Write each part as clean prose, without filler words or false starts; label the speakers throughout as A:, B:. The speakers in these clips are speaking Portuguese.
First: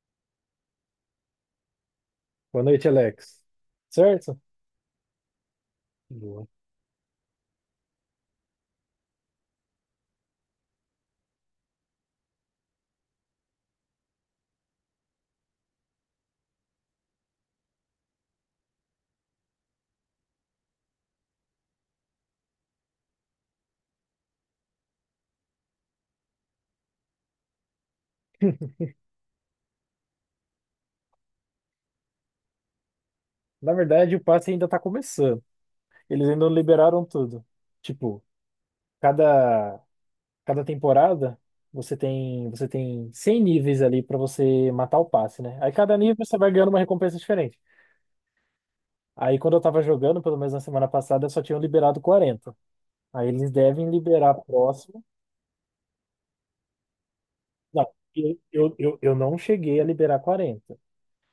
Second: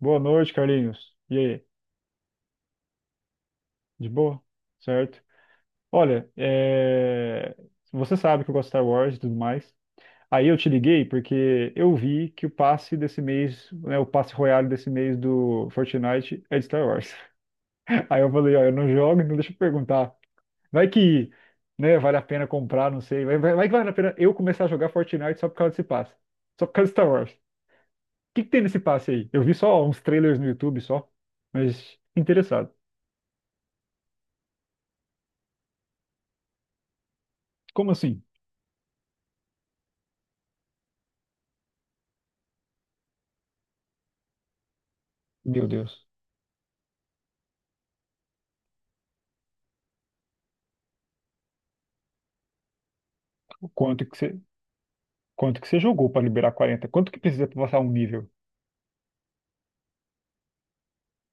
A: Boa noite, Carlinhos. E aí?
B: Boa noite, Alex.
A: De
B: Certo?
A: boa? Certo? Olha,
B: Boa.
A: você sabe que eu gosto de Star Wars e tudo mais. Aí eu te liguei porque eu vi que o passe desse mês, né, o passe Royale desse mês do Fortnite é de Star Wars. Aí eu falei, ó, eu não jogo, então deixa eu perguntar. Vai que, né, vale a pena comprar, não sei. Vai que vale a pena eu começar a jogar Fortnite só por causa desse passe. Só por causa de Star Wars. O que que tem nesse passe aí? Eu vi só uns trailers no YouTube só, mas interessado.
B: Na verdade, o passe ainda tá começando. Eles ainda não liberaram tudo.
A: Como assim?
B: Tipo, cada cada temporada você tem 100 níveis ali pra você matar o passe, né?
A: Meu
B: Aí cada
A: Deus.
B: nível você vai ganhando uma recompensa diferente. Aí quando eu tava jogando, pelo menos na semana passada, só tinham liberado 40. Aí eles devem
A: Quanto que
B: liberar
A: você,
B: próximo.
A: quanto que você jogou para liberar 40? Quanto que precisa para passar um
B: Não,
A: nível?
B: eu não cheguei a liberar 40.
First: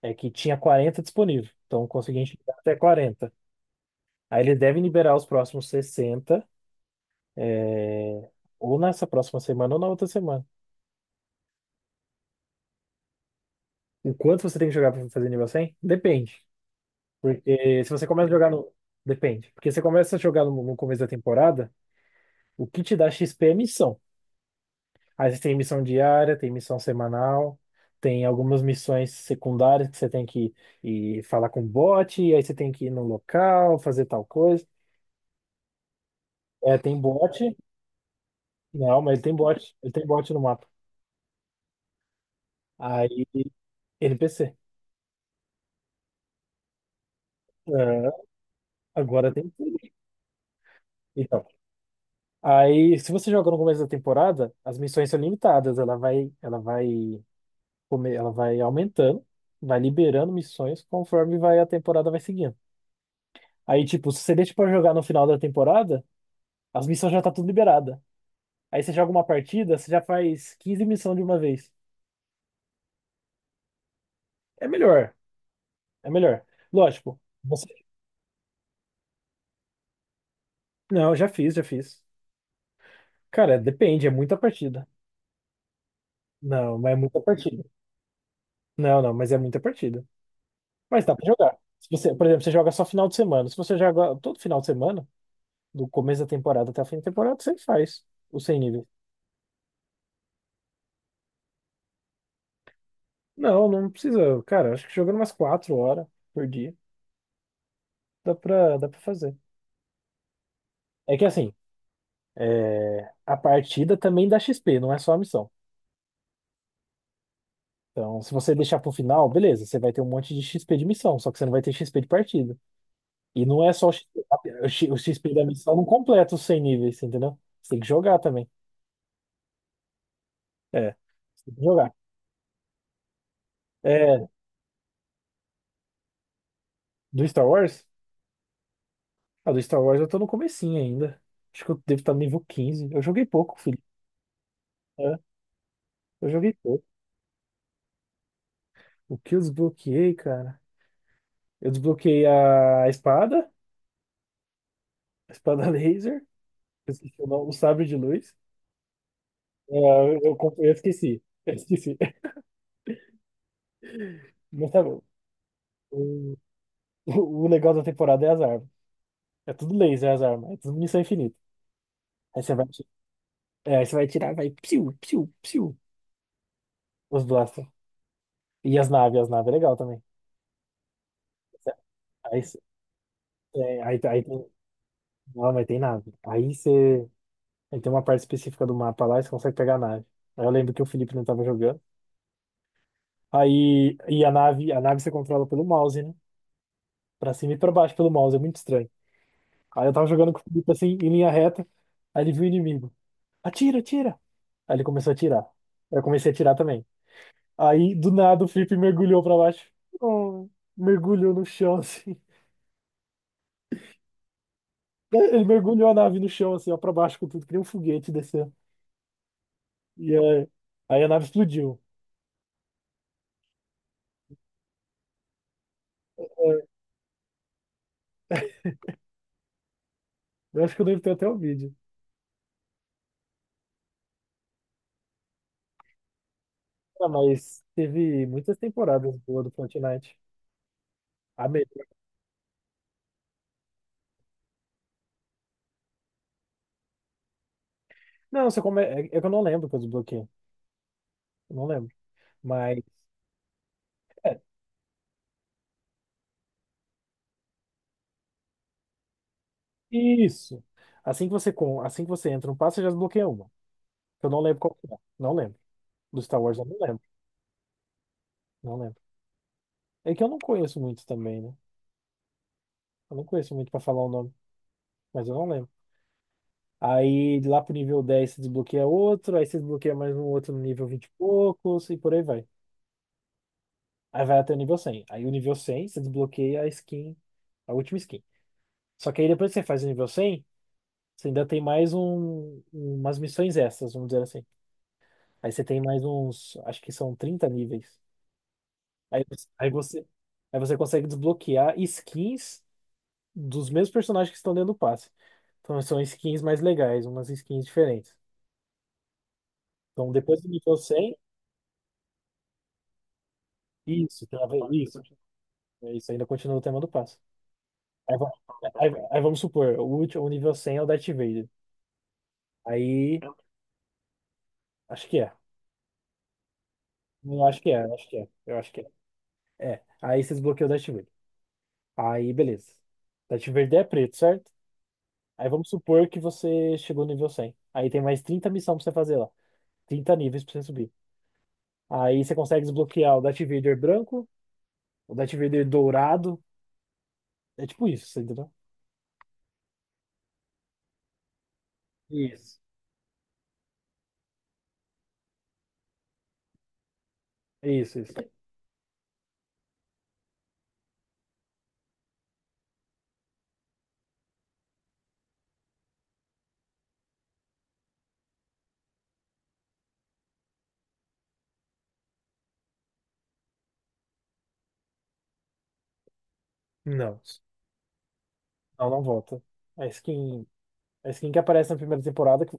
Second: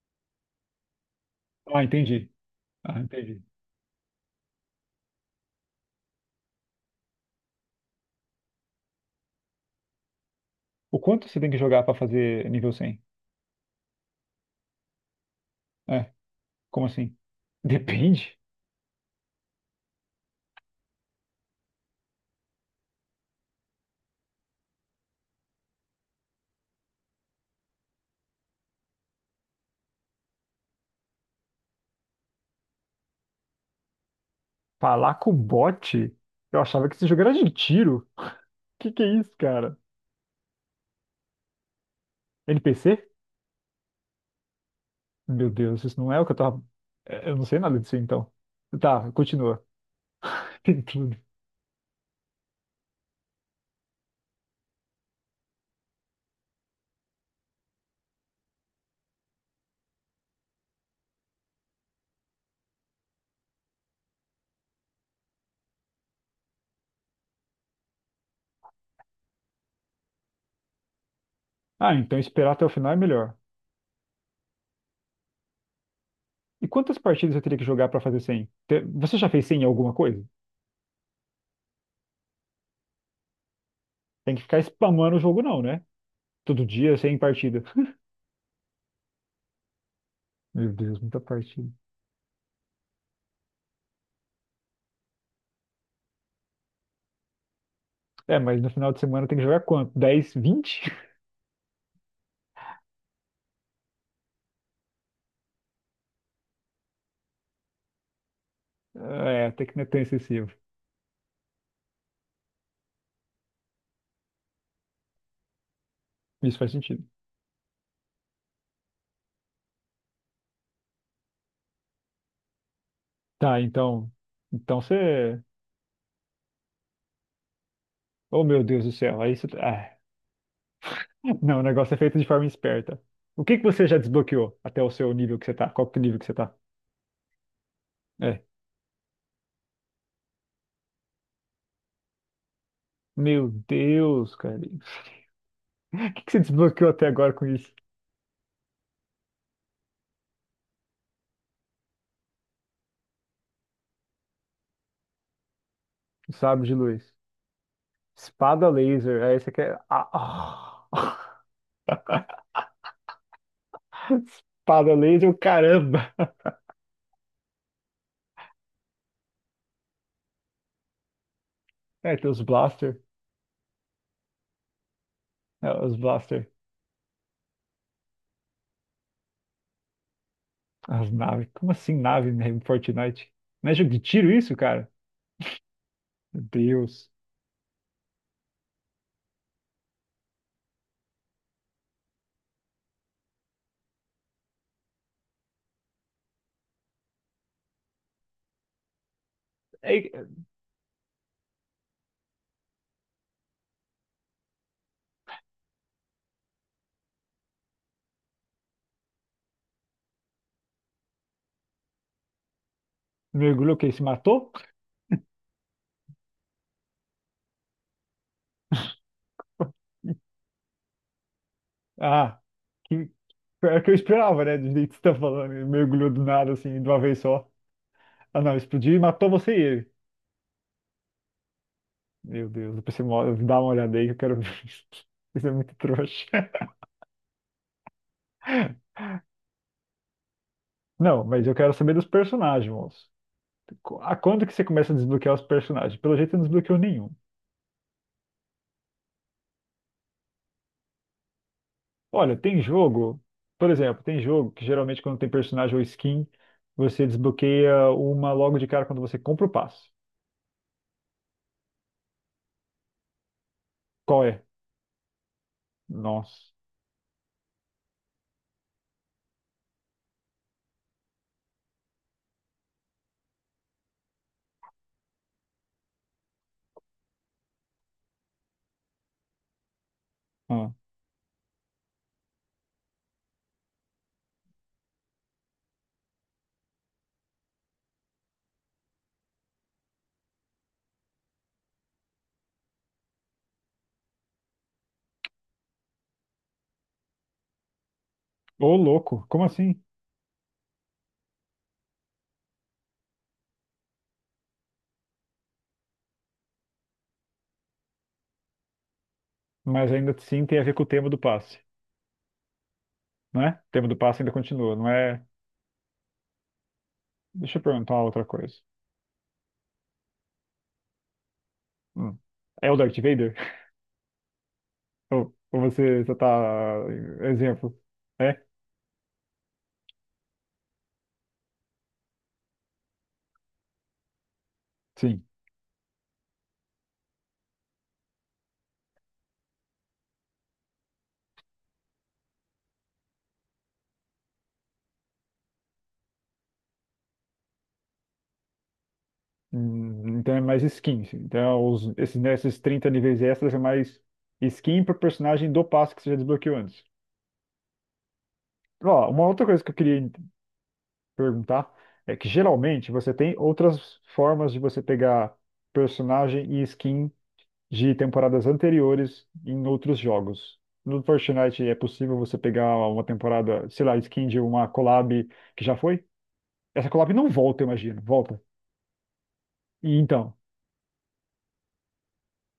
B: É que tinha 40 disponível.
A: Ah,
B: Então consegui
A: entendi.
B: enxergar até
A: Ah,
B: 40.
A: entendi.
B: Aí eles devem liberar os próximos 60 é, ou nessa próxima semana ou na outra semana.
A: O quanto você tem que jogar para fazer nível 100?
B: O quanto você tem que jogar para fazer nível 100?
A: É,
B: Depende.
A: Como assim?
B: Porque se você começa a
A: Depende.
B: jogar no. Depende. Porque você começa a jogar no começo da temporada, o que te dá XP é missão. Aí você tem missão diária, tem missão semanal, tem algumas missões secundárias que você tem que ir falar com o bot, e aí você tem que ir no local, fazer tal coisa.
A: Falar com o bot? Eu
B: É,
A: achava que
B: tem
A: esse jogo era de
B: bot.
A: tiro. Que
B: Não,
A: é
B: mas ele
A: isso,
B: tem bot.
A: cara?
B: Ele tem bot no mapa.
A: NPC?
B: Aí, NPC.
A: Meu Deus, isso não é o que eu tava. Eu não sei nada disso
B: É,
A: então. Tá,
B: agora tem
A: continua.
B: tudo.
A: Tem tudo.
B: Então, aí, se você joga no começo da temporada, as missões são limitadas. Ela vai aumentando, vai liberando missões conforme vai a temporada vai seguindo. Aí, tipo, se você deixa pra jogar no final da temporada, as missões já tá tudo liberada. Aí você joga uma partida, você já faz 15 missões de uma vez.
A: Ah, então esperar até o final é melhor.
B: É melhor, é melhor.
A: E quantas
B: Lógico.
A: partidas eu teria que
B: Você...
A: jogar para fazer 100? Você já fez 100 em alguma coisa?
B: Não, já fiz, já fiz. Cara, depende, é
A: Tem
B: muita
A: que ficar
B: partida.
A: spamando o jogo, não, né? Todo
B: Não, mas é
A: dia sem
B: muita
A: partida.
B: partida. Não, não, mas é muita partida.
A: Meu Deus,
B: Mas dá
A: muita
B: pra jogar.
A: partida.
B: Se você, por exemplo, você joga só final de semana. Se você joga todo final de semana, do começo da temporada até o fim da temporada, você faz
A: É,
B: o 100
A: mas no
B: níveis.
A: final de semana tem que jogar quanto? 10, 20?
B: Não, não precisa. Cara, acho que jogando umas 4 horas por dia, dá pra fazer.
A: É, até que não é tão excessivo.
B: É que assim, é, a partida também dá XP, não é só a missão.
A: Isso faz sentido.
B: Então, se você deixar pro final, beleza, você vai ter um monte de XP de missão, só que você não vai ter XP de partida. E
A: Tá,
B: não é só o
A: então.
B: XP,
A: Então
B: O XP
A: você.
B: da missão não completa os 100 níveis, entendeu? Você tem que jogar
A: Oh,
B: também.
A: meu Deus do céu. Aí você. Ah.
B: É, você tem
A: Não, o
B: que
A: negócio
B: jogar.
A: é feito de forma esperta. O que que você já
B: É.
A: desbloqueou até o seu nível que você tá? Qual que é o nível que você tá?
B: Do Star Wars?
A: É.
B: Ah, do Star Wars eu tô no comecinho ainda. Acho que eu devo estar no nível 15. Eu joguei
A: Meu
B: pouco, filho.
A: Deus, cara. O
B: É,
A: que
B: eu
A: que você
B: joguei pouco.
A: desbloqueou até agora com isso?
B: O que eu desbloqueei, cara? Eu desbloqueei a espada laser,
A: O Sabre de
B: eu
A: luz.
B: esqueci o nome, o sabre de luz.
A: Espada laser. Aí você
B: É,
A: quer. Ah,
B: eu esqueci.
A: ah.
B: Eu esqueci. Mas tá
A: Espada
B: bom.
A: laser, caramba!
B: O, o legal da temporada é as armas. É tudo laser, as armas. É tudo munição infinita.
A: É, tem os
B: Aí você vai, ti-
A: Blaster.
B: Aí você vai tirar, vai piu, piu,
A: É,
B: piu.
A: os Blaster.
B: Os blasters. E as naves é legal também.
A: As naves. Como assim nave
B: Aí,
A: em Fortnite? Não é
B: É,
A: jogo de
B: aí, aí
A: tiro
B: tem,
A: isso, cara?
B: Não, mas tem nave.
A: Meu
B: Aí você.
A: Deus.
B: Aí tem uma parte específica do mapa lá e você consegue pegar a nave. Aí eu lembro que o Felipe não tava jogando. Aí e a nave você controla pelo mouse, né? Pra cima e pra baixo pelo mouse, é muito estranho. Aí eu tava
A: Ei,
B: jogando com o Felipe assim, em linha reta. Aí ele viu o inimigo. Atira, atira! Aí ele começou a atirar. Aí eu comecei a atirar também. Aí do nada o Felipe mergulhou pra baixo. Oh, mergulhou no chão assim.
A: mergulhou o quê? Se matou?
B: Ele mergulhou a nave no chão assim, ó, pra baixo com tudo, que nem um foguete descendo. E aí, aí a nave explodiu.
A: Ah, que pior que eu esperava, né? Do jeito que você tá falando. Ele mergulhou do nada,
B: É,
A: assim, de uma vez só. Ah, não, explodiu e matou você e ele.
B: eu acho que eu devo ter até o vídeo.
A: Meu Deus, depois você dá uma olhada aí que eu quero ver isso. Isso é muito trouxa.
B: Ah, mas teve muitas temporadas boas do Fortnite.
A: Não, mas
B: A
A: eu quero
B: melhor.
A: saber dos personagens, moço. Qu- A quando que você começa a desbloquear os personagens? Pelo jeito, eu não desbloqueou nenhum.
B: Não, só come... é que eu não lembro que eu desbloqueei. Eu não lembro.
A: Olha, tem
B: Mas,
A: jogo, por exemplo, tem
B: é,
A: jogo que geralmente quando tem personagem ou skin, você desbloqueia uma logo de cara quando você compra o passe.
B: isso. Assim que você, com... assim que você entra no passe, você já desbloqueia uma.
A: Qual
B: Eu não
A: é?
B: lembro qual que é. Não lembro. Do Star
A: Nossa.
B: Wars, eu não lembro. Não lembro. É que eu não conheço muito também, né? Eu não conheço muito pra falar o nome, mas eu não lembro. Aí, lá pro nível 10 você desbloqueia outro. Aí, você desbloqueia mais um outro no
A: Ah.
B: nível 20 e poucos. E por aí vai. Aí vai até o nível 100. Aí o nível 100 você desbloqueia a skin, a última skin. Só que aí depois que você faz o nível 100 você ainda tem mais um, umas missões extras, vamos dizer assim. Aí você tem mais uns, acho que são 30 níveis.
A: Ô,
B: Aí,
A: louco, como
B: você- aí
A: assim?
B: você, aí você consegue desbloquear skins dos mesmos personagens que estão dentro do passe. Então são skins mais legais, umas skins diferentes.
A: Mas ainda
B: Então depois
A: assim
B: do
A: tem a ver
B: nível
A: com o tema
B: 100
A: do passe, né? O tema do passe ainda continua, não
B: isso,
A: é?
B: isso ainda continua o tema do passe.
A: Deixa eu perguntar uma
B: Aí,
A: outra
B: va-
A: coisa.
B: aí vamos supor, o último, o nível 100 é o Darth Vader.
A: Hum. É o Darth
B: Aí,
A: Vader?
B: acho que
A: Ou,
B: é.
A: ou você só tá.
B: Eu acho que
A: Exemplo.
B: é, eu acho que é.
A: É?
B: Eu acho que é. É. Aí você desbloqueou o Darth Vader. Aí, beleza. Darth Vader é preto, certo?
A: Sim.
B: Aí vamos supor que você chegou no nível 100. Aí tem mais 30 missões pra você fazer lá. 30 níveis pra você subir. Aí você consegue desbloquear o Darth Vader branco, o Darth Vader dourado. É tipo isso, você entendeu?
A: Então é mais skin, assim. Então é esses, né, esses
B: Isso.
A: 30 níveis extras é mais skin pro personagem do passo que você já desbloqueou antes.
B: Isso, isso.
A: Ó, uma outra coisa que eu queria perguntar é que geralmente você tem outras formas de você pegar personagem e skin de temporadas anteriores em outros jogos. No Fortnite é possível você pegar uma temporada, sei lá, skin de uma collab que já foi? Essa collab
B: Não.
A: não volta, eu imagino. Volta.
B: Não, não volta. A
A: E então.
B: skin. A skin que aparece na primeira temporada, que,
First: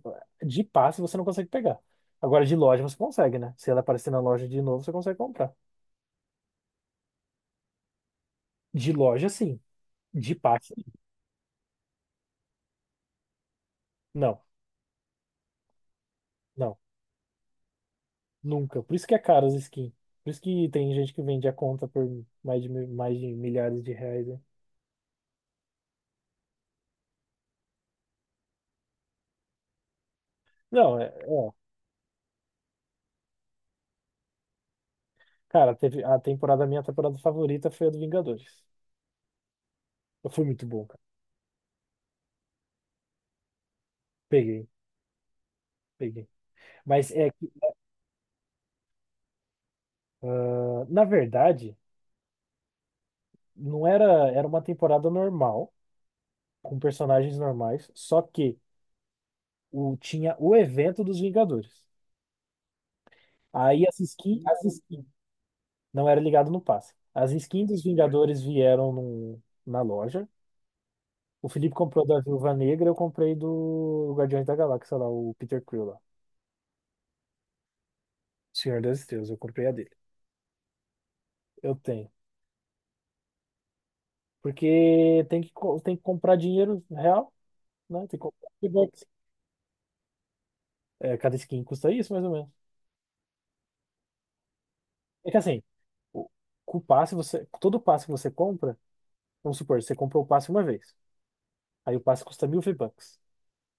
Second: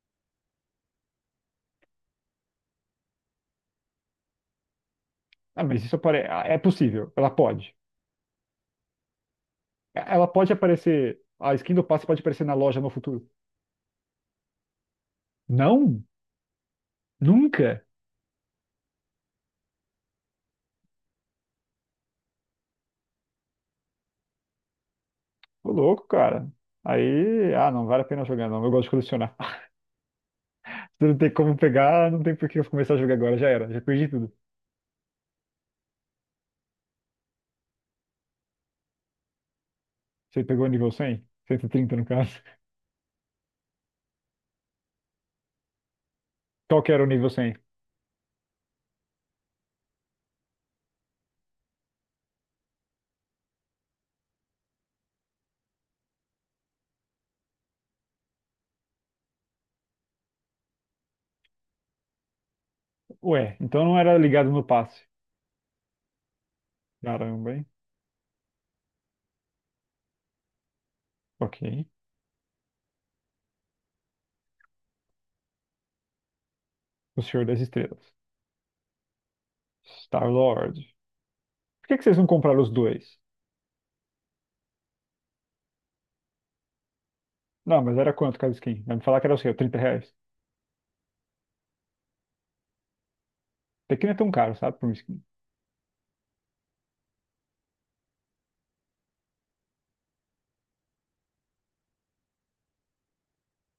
B: de passe você não consegue pegar. Agora, de loja você consegue, né? Se ela aparecer na loja de novo, você consegue comprar.
A: Ah, mas isso ah, é possível.
B: De loja, sim.
A: Ela
B: De
A: pode
B: passe,
A: aparecer. A skin do passe pode aparecer na loja no futuro.
B: não.
A: Não?
B: Não.
A: Nunca?
B: Nunca. Por isso que é caro as skins. Por isso que tem gente que vende a conta por mais de, mais de milhares de reais, né?
A: Ô louco, cara. Aí, ah, não vale a pena jogar, não. Eu gosto de colecionar.
B: Não,
A: Se
B: é,
A: não tem
B: é.
A: como pegar, não tem por que eu começar a jogar agora. Já era, já perdi tudo.
B: Cara, teve a temporada, minha temporada favorita foi a do Vingadores. Eu
A: Você
B: fui
A: pegou
B: muito
A: o
B: bom,
A: nível
B: cara.
A: 100, 130 no caso.
B: Peguei, peguei.
A: Qual que era o
B: Mas
A: nível
B: é que,
A: 100?
B: ah, na verdade, não era, era uma temporada normal, com personagens normais, só que tinha o evento dos Vingadores.
A: Ué, então
B: Aí
A: não
B: as
A: era
B: skins,
A: ligado no passe.
B: não era ligado no passe. As
A: Caramba, hein?
B: skins dos Vingadores vieram na loja. O Felipe
A: Ok.
B: comprou da Viúva Negra, eu comprei do Guardiões da Galáxia lá, o Peter Quill lá.
A: O Senhor das Estrelas.
B: Senhor das Estrelas, eu comprei a dele.
A: Star-Lord.
B: Eu
A: Por que que
B: tenho.
A: vocês não compraram os dois?
B: Porque tem que, tem que comprar dinheiro real,
A: Não, mas
B: né? Tem
A: era
B: que
A: quanto
B: comprar
A: cada skin? Vai me
B: V-Bucks.
A: falar que era o seu, 30 reais.
B: É, cada skin custa isso, mais ou menos.
A: Até que não é tão caro, sabe, por um skin.
B: É que assim, o, com o passe, você, todo passe que você compra, vamos supor, você comprou o passe uma vez. Aí o passe custa 1000 V-Bucks.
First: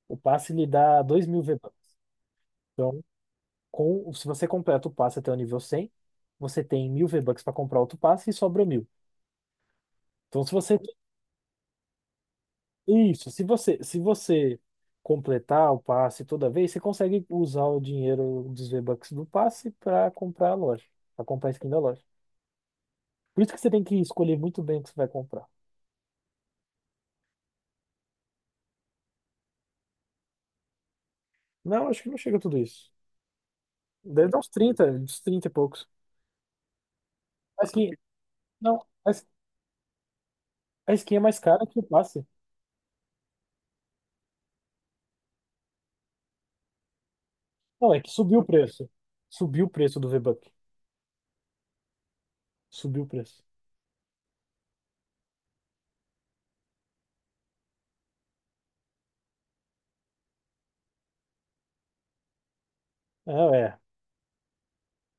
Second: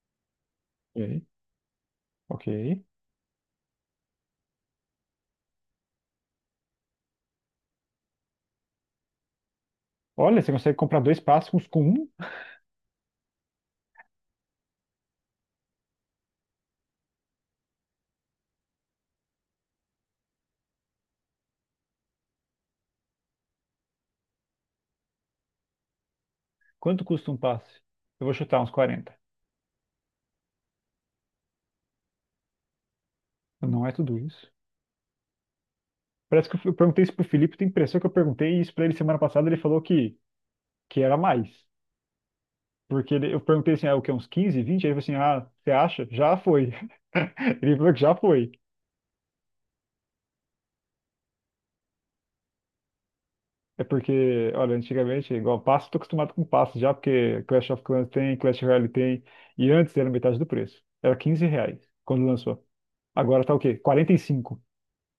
B: O passe lhe dá
A: Ok.
B: 2000 V-Bucks.
A: Ok.
B: Então, com, se você completa o passe até o nível 100, você tem 1000 V-Bucks para comprar outro passe e sobra 1000.
A: Olha,
B: Então,
A: você
B: se
A: consegue
B: você.
A: comprar dois passes com um?
B: Isso, se você completar o passe toda vez, você consegue usar o dinheiro dos V-Bucks do passe para comprar a loja, para comprar a skin da loja. Por isso que você tem que escolher muito bem o que você vai comprar.
A: Quanto custa um passe? Eu vou chutar uns 40.
B: Não, acho que não chega a tudo isso.
A: Não é tudo
B: Deve dar
A: isso.
B: uns 30, uns 30 e poucos.
A: Parece que eu perguntei isso pro Felipe,
B: A
A: tem
B: skin,
A: impressão que eu perguntei isso
B: não,
A: pra ele
B: a
A: semana passada, ele falou que,
B: a
A: que era
B: skin é mais
A: mais.
B: cara que o passe.
A: Porque eu perguntei assim, ah, o que, uns 15, 20? Aí ele falou assim, ah, você acha? Já foi. Ele falou
B: Não,
A: que
B: é que
A: já
B: subiu o
A: foi.
B: preço. Subiu o preço do V-Buck. Subiu o preço.
A: É porque, olha, antigamente, igual passe, tô acostumado com passe já, porque Clash of Clans tem, Clash Royale tem, e antes era metade do preço. Era 15 reais quando lançou.
B: Ah,
A: Agora tá o quê?
B: é.
A: 45.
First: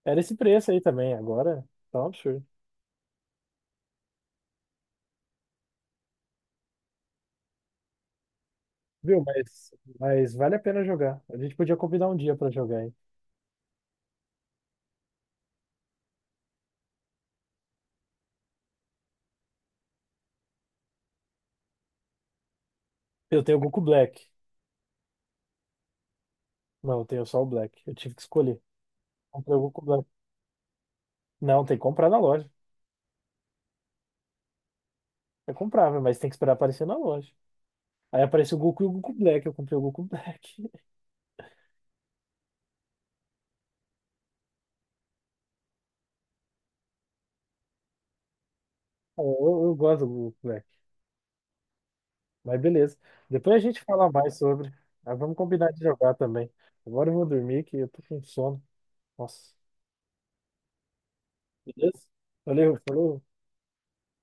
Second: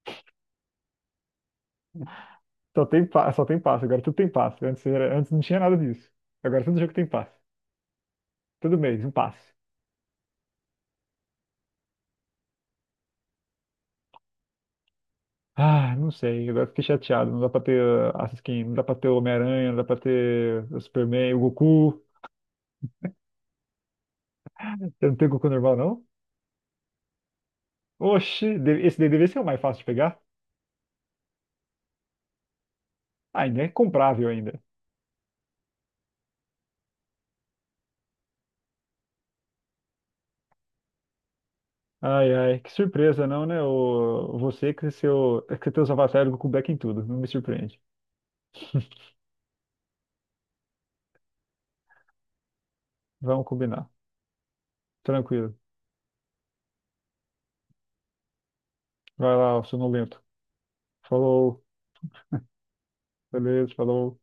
B: Era esse preço aí também. Agora tá um absurdo.
A: Só tem passe, agora tudo tem passe. Antes, antes não tinha nada disso. Agora todo jogo tem passe. Todo mês, um
B: Viu?
A: passe.
B: Mas vale a pena jogar. A gente podia combinar um dia pra jogar, hein?
A: Ah, não sei, agora fiquei chateado. Não dá pra ter skin, não dá pra ter o Homem-Aranha, não dá pra ter o Superman, o Goku.
B: Eu tenho o Goku Black.
A: Você não tem o Goku normal, não?
B: Não, eu tenho só o Black. Eu tive que
A: Oxi,
B: escolher.
A: esse daí deve ser o
B: Comprei
A: mais
B: o
A: fácil
B: Goku
A: de
B: Black.
A: pegar.
B: Não, tem que comprar na loja.
A: Ah, ainda é comprável ainda.
B: É comprável, mas tem que esperar aparecer na loja. Aí aparece o Goku e o Goku Black. Eu comprei o Goku Black.
A: Ai, ai, que surpresa, não, né? O, você que teus avatares do Goku Black em tudo, não me surpreende.
B: Eu, eu gosto do Goku Black. Mas beleza.
A: Vamos
B: Depois a gente
A: combinar.
B: fala mais sobre. Mas vamos
A: Tranquilo.
B: combinar de jogar também. Agora eu vou dormir que eu tô com sono.
A: Vai
B: Nossa.
A: lá, sonolento. Falou,
B: Beleza? Valeu, falou.
A: beleza, falou.